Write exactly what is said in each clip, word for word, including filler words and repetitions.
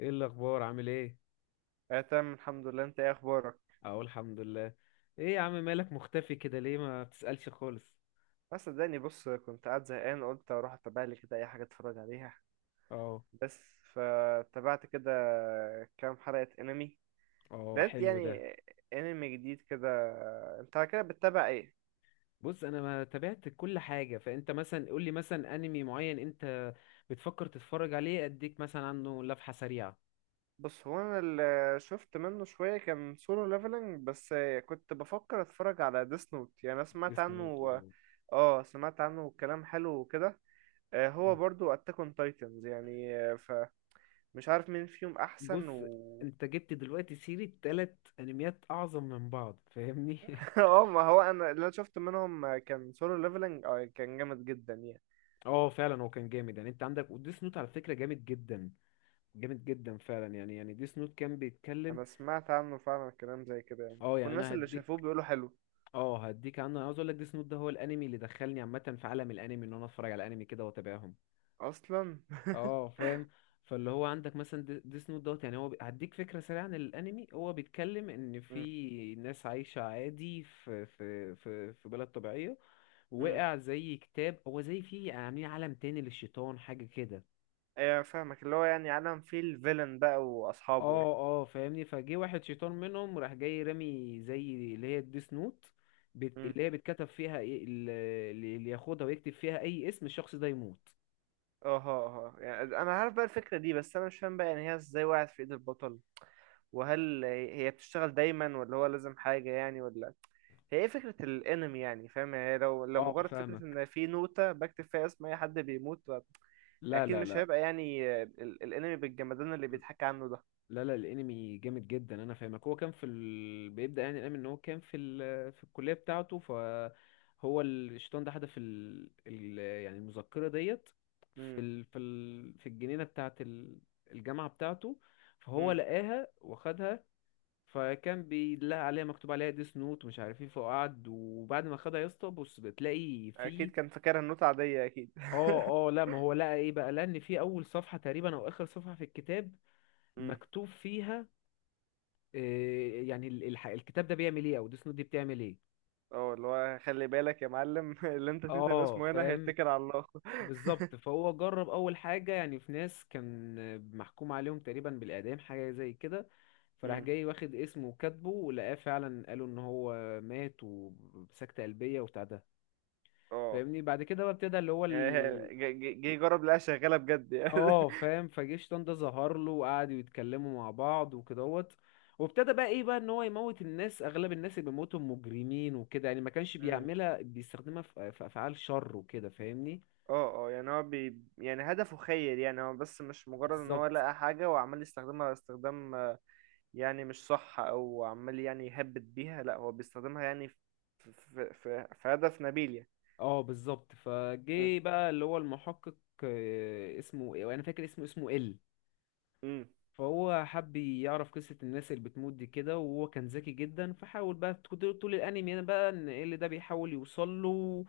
ايه الاخبار؟ عامل ايه؟ اه تمام، الحمد لله. انت ايه اخبارك؟ اقول الحمد لله. ايه يا عم، مالك مختفي كده ليه؟ ما بتسألش خالص؟ بس صدقني بص، كنت قاعد زهقان، قلت اروح اتابع لي كده اي حاجه اتفرج عليها. اه، بس فتابعت كده كام حلقه انمي. اه، لقيت حلو ده. يعني انمي جديد كده. انت على كده بتتابع ايه؟ بص، انا ما تابعت كل حاجة. فانت مثلا قول لي مثلا انمي معين انت بتفكر تتفرج عليه، اديك مثلا عنه لفحة سريعة. بص، هو انا اللي شفت منه شويه كان سولو ليفلنج بس. كنت بفكر اتفرج على ديس نوت، يعني انا سمعت اسمه عنه. تومو. اه سمعت عنه كلام حلو وكده. آه، هو مم. برضو اتاك اون تايتنز، يعني آه، فمش عارف مين فيهم احسن بص، و... انت جبت دلوقتي سيرة تلات انميات اعظم من بعض، فاهمني؟ اه، ما هو انا اللي انا شفت منهم كان سولو ليفلنج، اه كان جامد جدا يعني. اه، فعلا هو كان جامد يعني. انت عندك وديس نوت على فكرة، جامد جدا جامد جدا فعلا يعني يعني ديس نوت كان بيتكلم. انا سمعت عنه فعلا كلام زي كده يعني، اه، يعني والناس انا اللي هديك. شافوه بيقولوا حلو اه، هديك عنه. انا عاوز اقول لك ديس نوت ده هو الانمي اللي دخلني عامه في عالم الانمي، ان انا اتفرج على الانمي كده واتابعهم. اصلا. اه، فاهم. فاللي هو عندك مثلا دي- ديس نوت دوت. يعني هو بي- هديك فكره سريعه عن الانمي. هو بيتكلم ان امم في ناس عايشه عادي في في في في بلد طبيعيه. امم وقع زي كتاب. هو زي في عاملين عالم تاني للشيطان، حاجه كده. ايه، فاهمك اللي هو يعني عالم فيه الفيلن بقى واصحابه يعني. اه، اه، فاهمني. فجه واحد شيطان منهم راح جاي رامي زي اللي هي الديس نوت. بت... امم اللي هي بتكتب فيها ايه ال- اللي ياخدها ويكتب فيها اي اسم الشخص ده يموت. اه اه أه. يعني انا عارف بقى الفكره دي، بس انا مش فاهم بقى يعني هي ازاي وقعت في ايد البطل؟ وهل هي بتشتغل دايما، ولا هو لازم حاجه يعني، ولا هي ايه فكرة الانمي؟ يعني فاهم يعني، لو لو اه، مجرد فكرة فاهمك. ان في نوتة بكتب فيها اسم اي حد بيموت، لا، اكيد لا، مش لا. هيبقى يعني. آه، ال- الانمي بالجمدان اللي بيتحكى عنه ده. لا، لا، الانمي جامد جدا، انا فاهمك. هو كان في ال... بيبدأ يعني الانمي ان هو كان في ال... في الكلية بتاعته. فهو الشيطان ده حدف ال... ال... يعني المذكرة ديت في امم ال... في ال... في الجنينة بتاعت ال... الجامعة بتاعته. فهو امم لقاها واخدها. فكان بيلاقي عليها مكتوب عليها ديس نوت ومش عارف ايه، فقعد. وبعد ما خدها يا اسطى، بص، بتلاقي اكيد فيه. كان فاكرها النوت عاديه، اكيد. اه، اه، لا، ما هو لقى ايه بقى. لان في اول صفحة تقريبا او اخر صفحة في الكتاب امم مكتوب فيها إيه يعني ال- الح- الكتاب ده بيعمل ايه، او ديس نوت دي بتعمل ايه. اه اللي هو خلي بالك يا معلم اللي انت تكتب اه، اسمه هنا فاهم. هيتكل على الله. بالظبط. فهو جرب اول حاجة يعني. في ناس كان محكوم عليهم تقريبا بالاعدام، حاجة زي كده. فراح امم جاي واخد اسمه وكاتبه، ولقاه فعلا قالوا ان هو مات وسكتة قلبية وبتاع ده، اه، فاهمني؟ بعد كده بقى ابتدى اللي هو يعني هي- ال... جه جه- جه يجرب، لقاها شغاله بجد يعني. اه، فاهم. فجيش طنطا ظهر له، وقعدوا يتكلموا مع بعض وكدهوت. وابتدى بقى ايه بقى، ان هو يموت الناس. اغلب الناس اللي بيموتوا مجرمين وكده يعني، ما كانش امم بيعملها، بيستخدمها في في افعال شر وكده، فاهمني. اه اه، يعني هو بي يعني هدفه خير يعني. هو بس مش مجرد ان بالظبط. هو لقى حاجه وعمال يستخدمها استخدام آه، يعني مش صح، او عمال يعني يهبد بيها، لا هو بيستخدمها يعني في في في, في هدف نبيل اه، بالظبط. يعني. فجه بقى اللي هو المحقق. آه، اسمه إيه؟ انا فاكر اسمه اسمه ال مم. فهو حب يعرف قصة الناس اللي بتموت دي كده، وهو كان ذكي جدا. فحاول بقى، كنت طول الانمي انا بقى ان إيه اللي ده بيحاول يوصل له،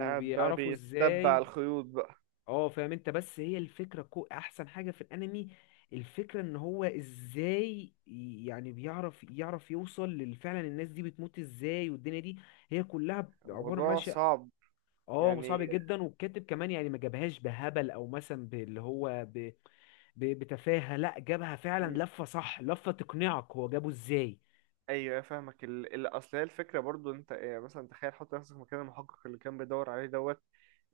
قاعد بقى بيتبع ازاي. الخيوط بقى. اه، فاهم انت. بس هي الفكرة كو احسن حاجة في الانمي. الفكرة ان هو ازاي ي- يعني بيعرف يعرف يوصل لل- فعلا الناس دي بتموت ازاي، والدنيا دي هي كلها عبارة الموضوع ماشية. صعب اه، يعني. صعب جدا. والكاتب كمان يعني ما جابهاش بهبل، او مثلا باللي هو ب... ب... بتفاهة. لا، جابها مم. فعلا لفة صح، لفة تقنعك هو جابه ازاي. ايوه فاهمك ال... ال... اصل هي الفكره برضو، انت إيه، يعني مثلا تخيل، حط نفسك مكان المحقق اللي كان بيدور عليه دوت.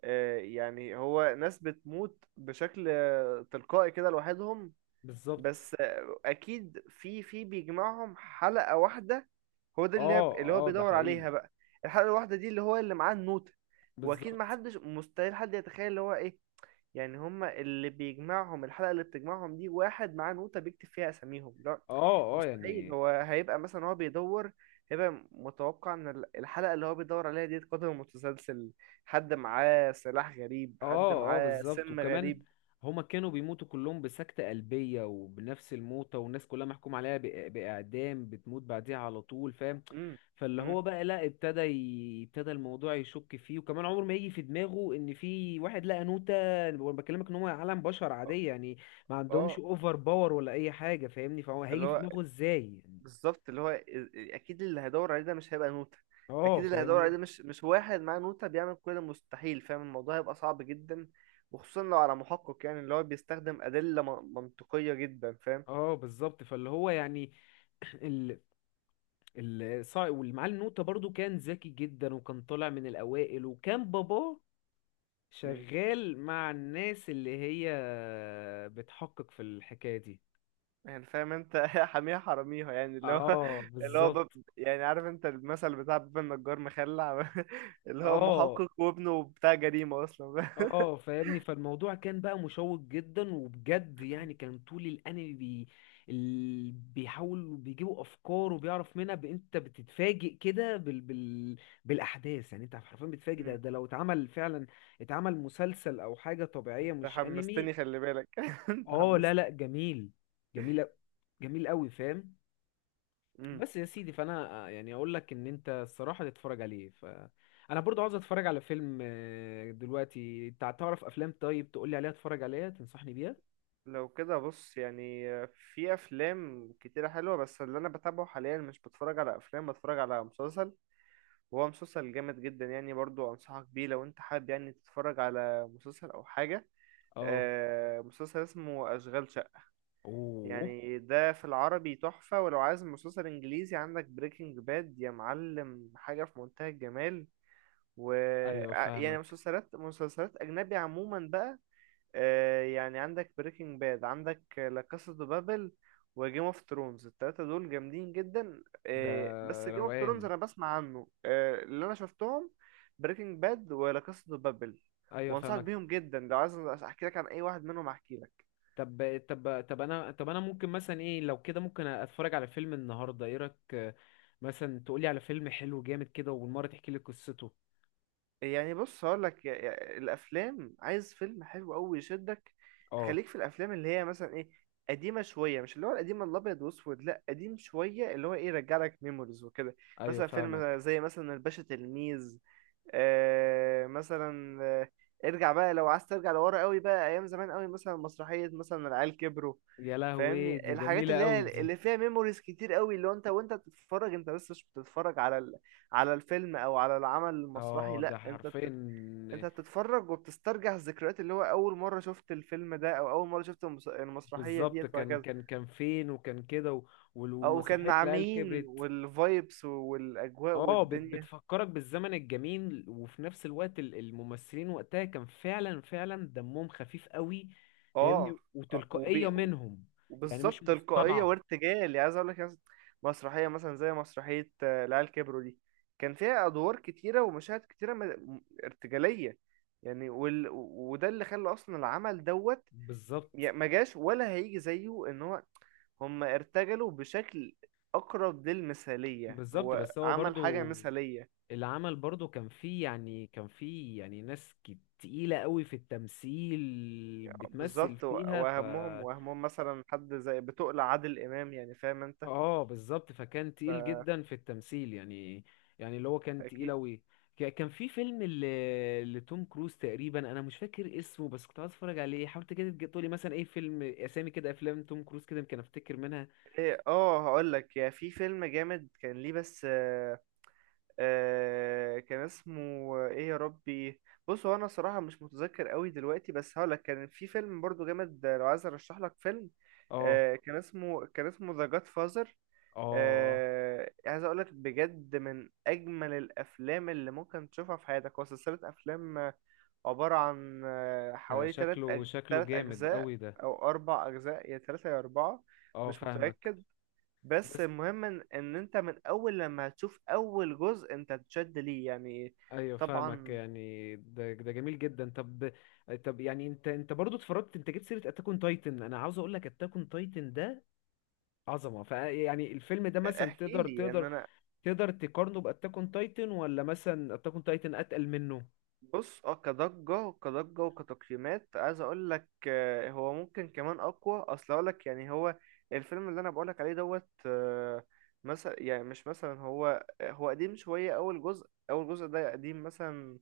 آه يعني هو ناس بتموت بشكل آه، تلقائي كده لوحدهم. بالظبط. بس آه، اكيد في في بيجمعهم حلقه واحده. هو ده اللي هي- اه، اللي هو اه، ده بيدور حقيقي. عليها بقى. الحلقه الواحده دي اللي هو اللي معاه النوتة. واكيد ما بالظبط. حدش مستحيل حد يتخيل اللي هو ايه. يعني هما اللي بيجمعهم الحلقة اللي بتجمعهم دي واحد معاه نوتة بيكتب فيها أساميهم؟ لا، اه، اه، مستحيل. يعني. هو هيبقى مثلا هو بيدور. هيبقى متوقع إن ال- الحلقة اللي هو بيدور عليها دي قدم متسلسل، حد معاه سلاح غريب، حد اه، اه، معاه بالظبط. سم وكمان غريب. هما كانوا بيموتوا كلهم بسكتة قلبية وبنفس الموتة. والناس كلها محكوم عليها بإ- بإعدام، بتموت بعديها على طول، فاهم. امم فاللي امم هو بقى لا، ابتدى، ي- ابتدى الموضوع يشك فيه. وكمان عمره ما يجي في دماغه ان في واحد لقى نوتة. وانا بكلمك ان هو عالم بشر اه عادية يعني، ما عندهمش آه، اوفر باور ولا اي حاجة فاهمني. فهو هيجي اللي في هو دماغه ازاي يعني؟ بالظبط اللي هو إز- اكيد اللي هيدور عليه ده مش هيبقى نوتة. اه، اكيد اللي هيدور عليه فاهمني. ده مش مش واحد معاه نوتة بيعمل كل المستحيل، فاهم؟ الموضوع هيبقى صعب جدا، وخصوصا لو على محقق يعني اللي هو بيستخدم أدلة من- منطقية جدا، فاهم؟ اه، بالظبط. فاللي هو يعني. الصا- والمعلم نوتة برضو كان ذكي جدا، وكان طالع من الأوائل، وكان باباه مم. شغال مع الناس اللي هي بتحقق في الحكاية دي. يعني فاهم انت حاميها حراميها يعني اللي هو اه، اللي هو بالظبط. باب. يعني عارف انت المثل بتاع باب النجار مخلع اللي هو اه، محقق وابنه بتاع جريمة اصلا. اه، فاهمني. فالموضوع كان بقى مشوق جدا وبجد يعني. كان طول الانمي بي... ال... بيحاولوا بيجيبوا افكار وبيعرف منها ب... انت بتتفاجئ كده بال... بال... بالاحداث يعني. انت حرفيا بتتفاجئ. ده مم. ده لو اتعمل فعلا، اتعمل مسلسل او حاجه طبيعيه، انت مش انمي. حمستني، خلي بالك انت اه، لا، لا، حمستني. جميل. جميل أ- جميل قوي، فاهم. مم. بس يا سيدي، فانا آه، يعني اقول لك ان انت الصراحه تتفرج عليه. ف انا برضو عاوز اتفرج على فيلم آه، دلوقتي. انت تعرف افلام طيب تقول لي عليها، اتفرج عليها تنصحني بيها. لو كده بص يعني، في افلام كتيرة حلوة، بس اللي انا بتابعه حاليا مش بتفرج على افلام، بتفرج على مسلسل. وهو مسلسل جامد جدا يعني، برضو انصحك بيه لو انت حابب يعني تتفرج على مسلسل او حاجة. اه. آه، مسلسل اسمه اشغال شقة، اوه. يعني ده في العربي تحفة. ولو عايز مسلسل انجليزي، عندك بريكنج باد يا معلم، حاجة في منتهى الجمال. و ايوه، ع- يعني فاهمك. مسلسلات مسلسلات اجنبي عموما بقى، آه، يعني عندك بريكنج باد، عندك لا كاسا دو بابل، وجيم اوف ثرونز. التلاتة دول جامدين جدا، ده آه، بس جيم اوف ثرونز روقان. انا بسمع عنه. آه، اللي انا شفتهم بريكنج باد ولا كاسا دو بابل، ايوه، وانصحك فاهمك. بيهم جدا. لو عايز احكي لك عن اي واحد منهم احكي لك طب طب طب انا طب انا ممكن مثلا ايه لو كده ممكن اتفرج على فيلم النهارده، ايه رايك آه، مثلا تقولي على فيلم حلو جامد كده وبالمره تحكي لي قصته. يعني. بص هقول لك، الافلام، عايز فيلم حلو قوي يشدك، اه، خليك في الافلام اللي هي مثلا ايه، قديمه شويه. مش اللي هو القديم الابيض واسود، لا قديم شويه اللي هو ايه يرجع لك ميموريز وكده. ايوه، مثلا فاهمك. فيلم زي مثلا الباشا تلميذ، آه مثلا آه، ارجع بقى لو عايز ترجع لورا قوي بقى ايام زمان قوي، مثلا مسرحيه مثلا العيال كبروا. يا لهوي، دي فاهمني، الحاجات جميله اللي قوي هي دي. اللي فيها ميموريز كتير قوي، اللي هو انت وانت بتتفرج انت بس مش بتتفرج على على الفيلم او على العمل المسرحي، اه، ده لا انت حرفيا. بت... انت بتتفرج وبتسترجع الذكريات، اللي هو اول مره شفت الفيلم ده، او اول مره شفت المس... المسرحيه بالظبط. ديت، كان وهكذا. كان كان فين، وكان كده، و- وال- او كان ومسرحية مع العيال مين، كبرت. والفايبس والاجواء اه، بت والدنيا. بتفكرك بالزمن الجميل، وفي نفس الوقت ال- الممثلين وقتها كان فعلا فعلا دمهم خفيف قوي، فاهمني. اه آه، وتلقائية وبي... منهم، يعني مش وبالظبط تلقائيه مصطنعة. وارتجال. يعني عايز اقول لك مثلا مسرحيه مثلا زي مسرحيه آه، العيال كبروا دي، كان فيها ادوار كتيره ومشاهد كتيره م... ارتجاليه يعني. وال... وده اللي خلى اصلا العمل دوت بالظبط. يعني ما جاش ولا هيجي زيه. ان هو هم ارتجلوا بشكل اقرب للمثالية، بالظبط، هو بس هو عمل حاجة برضو مثالية العمل برضو كان فيه يعني كان فيه يعني ناس كت- تقيلة قوي في التمثيل يعني. بتمثل بالظبط، و- فيها. ف واهمهم واهمهم مثلا حد زي بتقلع عادل امام يعني، فاهم انت؟ اه، بالظبط. فكان تقيل جدا في التمثيل يعني، يعني اللي هو كان تقيل اكيد. اوي. ك- كان في فيلم ل- لتوم كروز تقريبا، انا مش فاكر اسمه، بس كنت عايز اتفرج عليه. حاولت كده تج- تقولي مثلا ايه فيلم، اسامي كده افلام توم كروز كده يمكن افتكر منها. ايه اه هقول لك، يا في فيلم جامد كان ليه بس آه، آه كان اسمه، ايه يا ربي. بص هو انا صراحة مش متذكر قوي دلوقتي، بس هقول لك كان في فيلم برضو جامد. آه، لو عايز ارشح لك فيلم، اه، آه كان اسمه كان اسمه ذا جاد فازر. اه، آه، عايز اقول لك بجد من اجمل الافلام اللي ممكن تشوفها في حياتك. هو سلسله افلام آه، عباره عن آه، ده حوالي ثلاث شكله أج... شكله ثلاث جامد اجزاء، اوي ده. او اربع اجزاء، يا ثلاثه يا اربعه، اه، مش فاهمك. متاكد. بس بس المهم ان إن انت من اول لما هتشوف اول جزء انت هتشد ليه يعني. ايوه، فاهمك. طبعا يعني ده ده جميل جدا. طب، طب يعني انت انت برضو اتفرجت. انت جبت سيره اتاك اون تايتن. انا عاوز اقول لك اتاك اون تايتن ده عظمه. فيعني الفيلم ده مثلا احكي تقدر لي ان تقدر انا. تقدر تقارنه باتاك اون تايتن، ولا مثلا اتاك اون تايتن اتقل منه؟ بص اه كضجة كضجة وكتقييمات عايز اقول لك، آه، هو ممكن كمان اقوى. اصل اقول لك يعني هو الفيلم اللي انا بقول لك عليه دوت، آه، مثلا يعني مش مثلا، هو هو قديم شوية. اول جزء اول جزء ده قديم، مثلا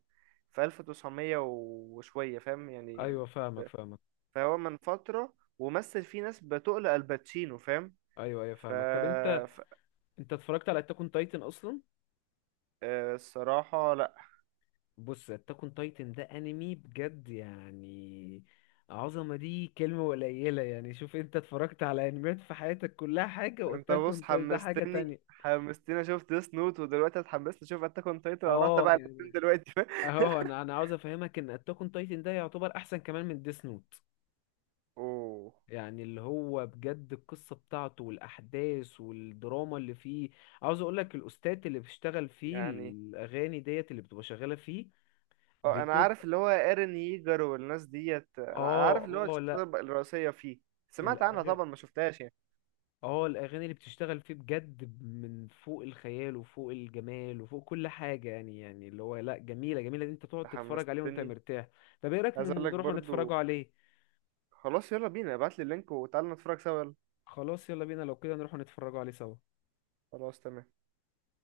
في ألف وتسعمية وشوية فاهم يعني. ايوه، فاهمك، فاهمك. فهو من فترة، ومثل فيه ناس بتقل الباتشينو، فاهم؟ ايوه، ايوه، ف فاهمك. طب انت، ف- انت اتفرجت على اتاك اون تايتن اصلا؟ آه، الصراحة بص، اتاك اون تايتن ده انمي بجد يعني. عظمه دي كلمه قليله يعني. شوف، انت اتفرجت على انميات في حياتك كلها حاجه، انت واتاك بص اون تايتن ده حاجه حمستني، تانية. حمستني اشوف ديس نوت، ودلوقتي اتحمست اشوف اتاك اون تايتن. اروح اه تبع الاثنين يعني، دلوقتي. اهو انا انا عاوز افهمك ان اتاك اون تايتن ده يعتبر احسن كمان من ديس نوت. اوه يعني اللي هو بجد، القصة بتاعته والأحداث والدراما اللي فيه. عاوز أقولك الأستاذ اللي بيشتغل فيه، يعني الأغاني ديت اللي بتبقى شغالة فيه اه، انا عارف بتبقى اللي هو ايرن ييجر والناس ديت، انا عارف اه اللي هو اه لا الشخصيه الرئيسيه فيه. سمعت عنها الأغ- طبعا، ما شفتهاش يعني. اه الأغاني اللي بتشتغل فيه بجد من فوق الخيال وفوق الجمال وفوق كل حاجة يعني. يعني اللي هو لا، جميلة جميلة. دي انت تقعد انت تتفرج عليه وانت حمستني. مرتاح. طب ايه رأيك عايز اقول لك نروح نتفرجوا برضو، عليه؟ خلاص يلا بينا ابعت لي اللينك وتعالى نتفرج سوا، يلا. خلاص، يلا بينا، لو كده نروح نتفرجوا عليه سوا. خلاص تمام.